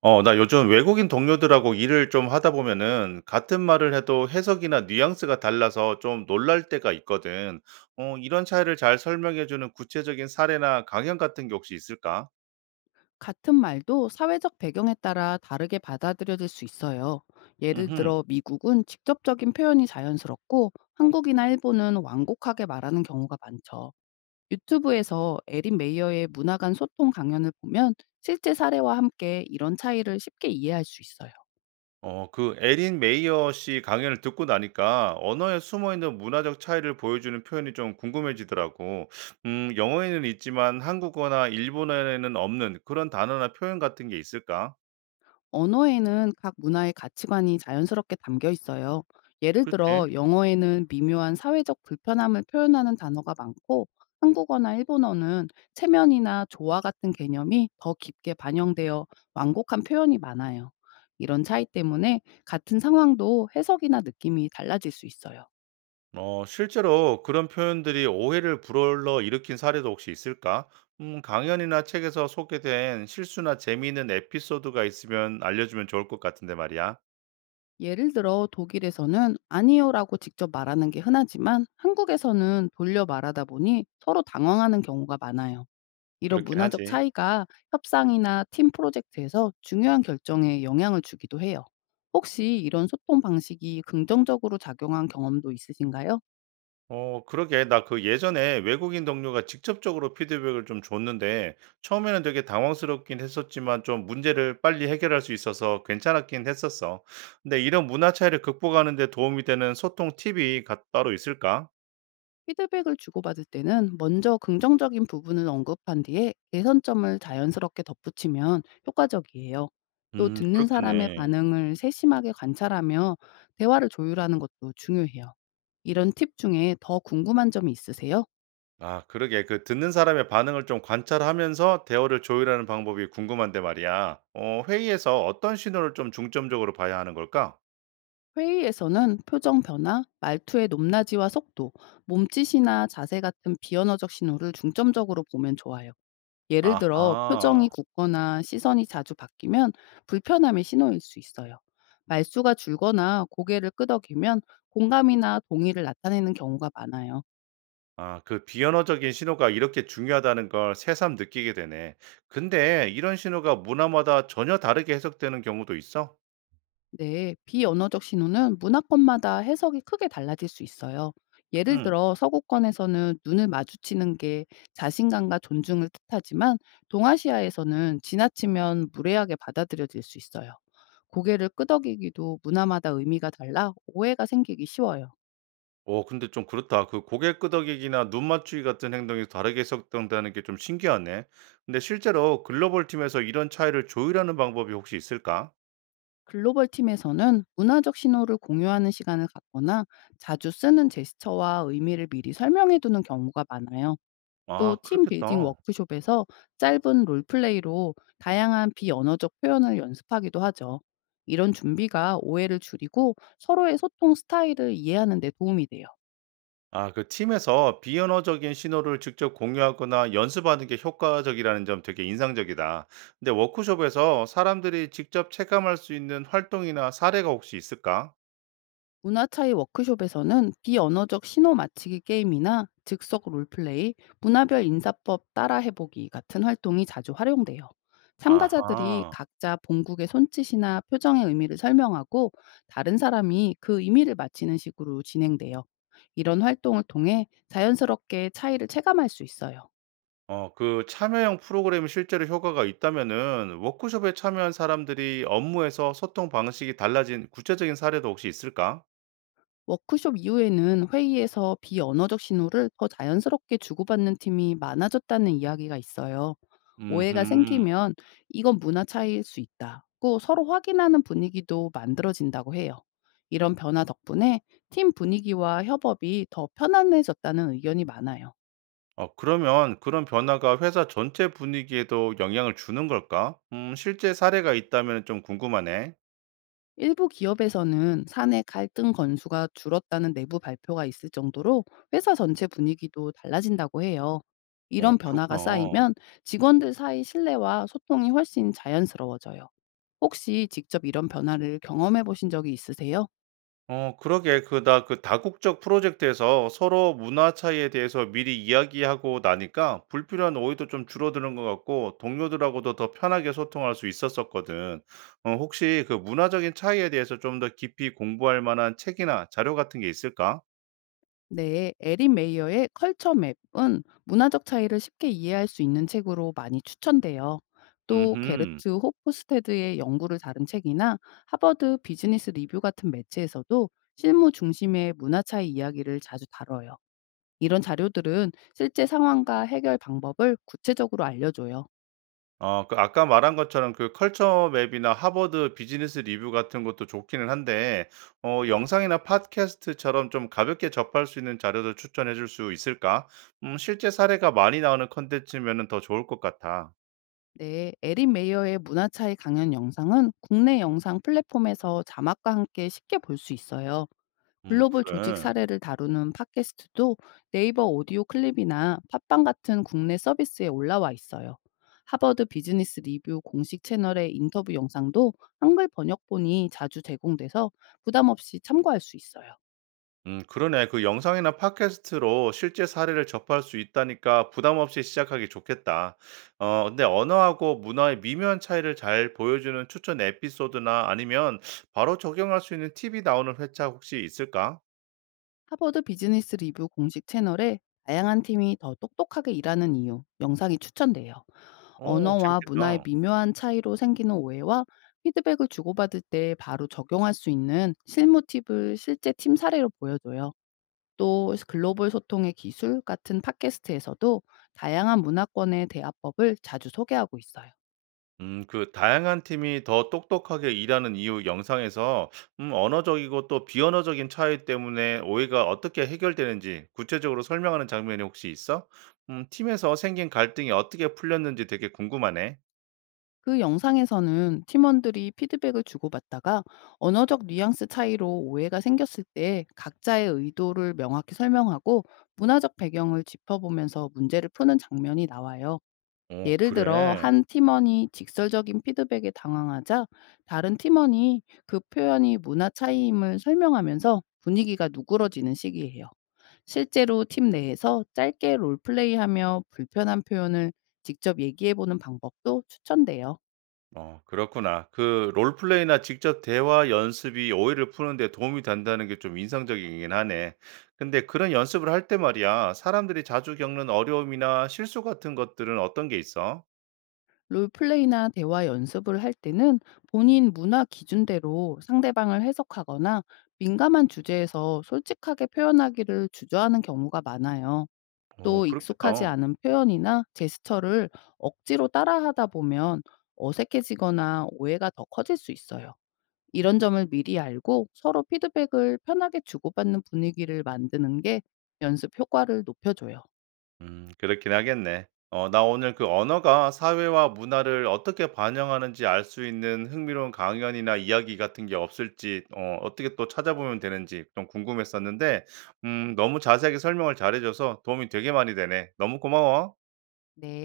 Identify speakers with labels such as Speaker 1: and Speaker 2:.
Speaker 1: 나 요즘 외국인 동료들하고 일을 좀 하다 보면은 같은 말을 해도 해석이나 뉘앙스가 달라서 좀 놀랄 때가 있거든. 이런 차이를 잘 설명해주는 구체적인 사례나 강연 같은 게 혹시 있을까?
Speaker 2: 같은 말도 사회적 배경에 따라 다르게 받아들여질 수 있어요. 예를
Speaker 1: 음,
Speaker 2: 들어 미국은 직접적인 표현이 자연스럽고 한국이나 일본은 완곡하게 말하는 경우가 많죠. 유튜브에서 에린 메이어의 문화 간 소통 강연을 보면 실제 사례와 함께 이런 차이를 쉽게 이해할 수 있어요.
Speaker 1: 어, 그 에린 메이어 씨 강연을 듣고 나니까 언어에 숨어 있는 문화적 차이를 보여주는 표현이 좀 궁금해지더라고. 영어에는 있지만 한국어나 일본어에는 없는 그런 단어나 표현 같은 게 있을까?
Speaker 2: 언어에는 각 문화의 가치관이 자연스럽게 담겨 있어요. 예를 들어
Speaker 1: 그렇지.
Speaker 2: 영어에는 미묘한 사회적 불편함을 표현하는 단어가 많고, 한국어나 일본어는 체면이나 조화 같은 개념이 더 깊게 반영되어 완곡한 표현이 많아요. 이런 차이 때문에 같은 상황도 해석이나 느낌이 달라질 수 있어요.
Speaker 1: 실제로 그런 표현들이 오해를 불러 일으킨 사례도 혹시 있을까? 강연이나 책에서 소개된 실수나 재미있는 에피소드가 있으면 알려주면 좋을 것 같은데 말이야.
Speaker 2: 예를 들어 독일에서는 아니요라고 직접 말하는 게 흔하지만, 한국에서는 돌려 말하다 보니 서로 당황하는 경우가 많아요. 이런
Speaker 1: 그렇긴
Speaker 2: 문화적
Speaker 1: 하지.
Speaker 2: 차이가 협상이나 팀 프로젝트에서 중요한 결정에 영향을 주기도 해요. 혹시 이런 소통 방식이 긍정적으로 작용한 경험도 있으신가요?
Speaker 1: 그러게. 나 그 예전에 외국인 동료가 직접적으로 피드백을 좀 줬는데 처음에는 되게 당황스럽긴 했었지만 좀 문제를 빨리 해결할 수 있어서 괜찮았긴 했었어. 근데 이런 문화 차이를 극복하는 데 도움이 되는 소통 팁이 따로 있을까?
Speaker 2: 피드백을 주고받을 때는 먼저 긍정적인 부분을 언급한 뒤에 개선점을 자연스럽게 덧붙이면 효과적이에요. 또 듣는 사람의
Speaker 1: 그렇겠네.
Speaker 2: 반응을 세심하게 관찰하며 대화를 조율하는 것도 중요해요. 이런 팁 중에 더 궁금한 점이 있으세요?
Speaker 1: 그러게. 그 듣는 사람의 반응을 좀 관찰하면서 대화를 조율하는 방법이 궁금한데 말이야. 회의에서 어떤 신호를 좀 중점적으로 봐야 하는 걸까?
Speaker 2: 회의에서는 표정 변화, 말투의 높낮이와 속도, 몸짓이나 자세 같은 비언어적 신호를 중점적으로 보면 좋아요. 예를 들어
Speaker 1: 아하.
Speaker 2: 표정이 굳거나 시선이 자주 바뀌면 불편함의 신호일 수 있어요. 말수가 줄거나 고개를 끄덕이면 공감이나 동의를 나타내는 경우가 많아요.
Speaker 1: 그 비언어적인 신호가 이렇게 중요하다는 걸 새삼 느끼게 되네. 근데 이런 신호가 문화마다 전혀 다르게 해석되는 경우도 있어?
Speaker 2: 네, 비언어적 신호는 문화권마다 해석이 크게 달라질 수 있어요. 예를
Speaker 1: 응.
Speaker 2: 들어 서구권에서는 눈을 마주치는 게 자신감과 존중을 뜻하지만, 동아시아에서는 지나치면 무례하게 받아들여질 수 있어요. 고개를 끄덕이기도 문화마다 의미가 달라 오해가 생기기 쉬워요.
Speaker 1: 오, 근데 좀 그렇다. 그 고개 끄덕이기나 눈 맞추기 같은 행동이 다르게 해석된다는 게 좀 신기하네. 근데 실제로 글로벌 팀에서 이런 차이를 조율하는 방법이 혹시 있을까?
Speaker 2: 글로벌 팀에서는 문화적 신호를 공유하는 시간을 갖거나, 자주 쓰는 제스처와 의미를 미리 설명해 두는 경우가 많아요. 또 팀 빌딩
Speaker 1: 그렇겠다.
Speaker 2: 워크숍에서 짧은 롤플레이로 다양한 비언어적 표현을 연습하기도 하죠. 이런 준비가 오해를 줄이고 서로의 소통 스타일을 이해하는 데 도움이 돼요.
Speaker 1: 그 팀에서 비언어적인 신호를 직접 공유하거나 연습하는 게 효과적이라는 점 되게 인상적이다. 근데 워크숍에서 사람들이 직접 체감할 수 있는 활동이나 사례가 혹시 있을까?
Speaker 2: 문화 차이 워크숍에서는 비언어적 신호 맞히기 게임이나 즉석 롤플레이, 문화별 인사법 따라 해보기 같은 활동이 자주 활용돼요. 참가자들이
Speaker 1: 아하.
Speaker 2: 각자 본국의 손짓이나 표정의 의미를 설명하고, 다른 사람이 그 의미를 맞히는 식으로 진행돼요. 이런 활동을 통해 자연스럽게 차이를 체감할 수 있어요.
Speaker 1: 그 참여형 프로그램이 실제로 효과가 있다면은 워크숍에 참여한 사람들이 업무에서 소통 방식이 달라진 구체적인 사례도 혹시 있을까?
Speaker 2: 워크숍 이후에는 회의에서 비언어적 신호를 더 자연스럽게 주고받는 팀이 많아졌다는 이야기가 있어요. 오해가
Speaker 1: 음흠.
Speaker 2: 생기면 이건 문화 차이일 수 있다고 서로 확인하는 분위기도 만들어진다고 해요. 이런 변화 덕분에 팀 분위기와 협업이 더 편안해졌다는 의견이 많아요.
Speaker 1: 그러면 그런 변화가 회사 전체 분위기에도 영향을 주는 걸까? 실제 사례가 있다면 좀 궁금하네.
Speaker 2: 일부 기업에서는 사내 갈등 건수가 줄었다는 내부 발표가 있을 정도로 회사 전체 분위기도 달라진다고 해요. 이런 변화가
Speaker 1: 그렇구나.
Speaker 2: 쌓이면 직원들 사이 신뢰와 소통이 훨씬 자연스러워져요. 혹시 직접 이런 변화를 경험해 보신 적이 있으세요?
Speaker 1: 그러게. 그 나 그 다국적 프로젝트에서 서로 문화 차이에 대해서 미리 이야기하고 나니까 불필요한 오해도 좀 줄어드는 것 같고 동료들하고도 더 편하게 소통할 수 있었었거든. 혹시 그 문화적인 차이에 대해서 좀 더 깊이 공부할 만한 책이나 자료 같은 게 있을까?
Speaker 2: 네, 에린 메이어의 컬처 맵은 문화적 차이를 쉽게 이해할 수 있는 책으로 많이 추천돼요. 또
Speaker 1: 음흠.
Speaker 2: 게르트 호프스테드의 연구를 다룬 책이나 하버드 비즈니스 리뷰 같은 매체에서도 실무 중심의 문화 차이 이야기를 자주 다뤄요. 이런 자료들은 실제 상황과 해결 방법을 구체적으로 알려줘요.
Speaker 1: 그 아까 말한 것처럼 그 컬처 맵이나 하버드 비즈니스 리뷰 같은 것도 좋기는 한데 영상이나 팟캐스트처럼 좀 가볍게 접할 수 있는 자료도 추천해 줄 수 있을까? 실제 사례가 많이 나오는 컨텐츠면은 더 좋을 것 같아.
Speaker 2: 네, 에린 메이어의 문화 차이 강연 영상은 국내 영상 플랫폼에서 자막과 함께 쉽게 볼 수 있어요.
Speaker 1: 음,
Speaker 2: 글로벌 조직
Speaker 1: 그래.
Speaker 2: 사례를 다루는 팟캐스트도 네이버 오디오 클립이나 팟빵 같은 국내 서비스에 올라와 있어요. 하버드 비즈니스 리뷰 공식 채널의 인터뷰 영상도 한글 번역본이 자주 제공돼서 부담 없이 참고할 수 있어요.
Speaker 1: 그러네. 그 영상이나 팟캐스트로 실제 사례를 접할 수 있다니까 부담 없이 시작하기 좋겠다. 근데 언어하고 문화의 미묘한 차이를 잘 보여주는 추천 에피소드나 아니면 바로 적용할 수 있는 팁이 나오는 회차 혹시 있을까?
Speaker 2: 하버드 비즈니스 리뷰 공식 채널에 다양한 팀이 더 똑똑하게 일하는 이유 영상이 추천돼요.
Speaker 1: 오,
Speaker 2: 언어와 문화의
Speaker 1: 재밌겠다.
Speaker 2: 미묘한 차이로 생기는 오해와 피드백을 주고받을 때 바로 적용할 수 있는 실무 팁을 실제 팀 사례로 보여줘요. 또 글로벌 소통의 기술 같은 팟캐스트에서도 다양한 문화권의 대화법을 자주 소개하고 있어요.
Speaker 1: 그 다양한 팀이 더 똑똑하게 일하는 이유 영상에서 언어적이고 또 비언어적인 차이 때문에 오해가 어떻게 해결되는지 구체적으로 설명하는 장면이 혹시 있어? 팀에서 생긴 갈등이 어떻게 풀렸는지 되게 궁금하네.
Speaker 2: 그 영상에서는 팀원들이 피드백을 주고받다가 언어적 뉘앙스 차이로 오해가 생겼을 때 각자의 의도를 명확히 설명하고, 문화적 배경을 짚어보면서 문제를 푸는 장면이 나와요.
Speaker 1: 어,
Speaker 2: 예를 들어
Speaker 1: 그래.
Speaker 2: 한 팀원이 직설적인 피드백에 당황하자, 다른 팀원이 그 표현이 문화 차이임을 설명하면서 분위기가 누그러지는 시기예요. 실제로 팀 내에서 짧게 롤플레이하며 불편한 표현을 직접 얘기해보는 방법도 추천돼요.
Speaker 1: 그렇구나. 그 롤플레이나 직접 대화 연습이 오해를 푸는데 도움이 된다는 게 좀 인상적이긴 하네. 근데 그런 연습을 할 때 말이야, 사람들이 자주 겪는 어려움이나 실수 같은 것들은 어떤 게 있어?
Speaker 2: 롤플레이나 대화 연습을 할 때는 본인 문화 기준대로 상대방을 해석하거나, 민감한 주제에서 솔직하게 표현하기를 주저하는 경우가 많아요. 또 익숙하지
Speaker 1: 그렇겠다.
Speaker 2: 않은 표현이나 제스처를 억지로 따라하다 보면 어색해지거나 오해가 더 커질 수 있어요. 이런 점을 미리 알고 서로 피드백을 편하게 주고받는 분위기를 만드는 게 연습 효과를 높여줘요.
Speaker 1: 그렇긴 하겠네. 나 오늘 그 언어가 사회와 문화를 어떻게 반영하는지 알 수 있는 흥미로운 강연이나 이야기 같은 게 없을지 어떻게 또 찾아보면 되는지 좀 궁금했었는데 너무 자세하게 설명을 잘해 줘서 도움이 되게 많이 되네. 너무 고마워.
Speaker 2: 네.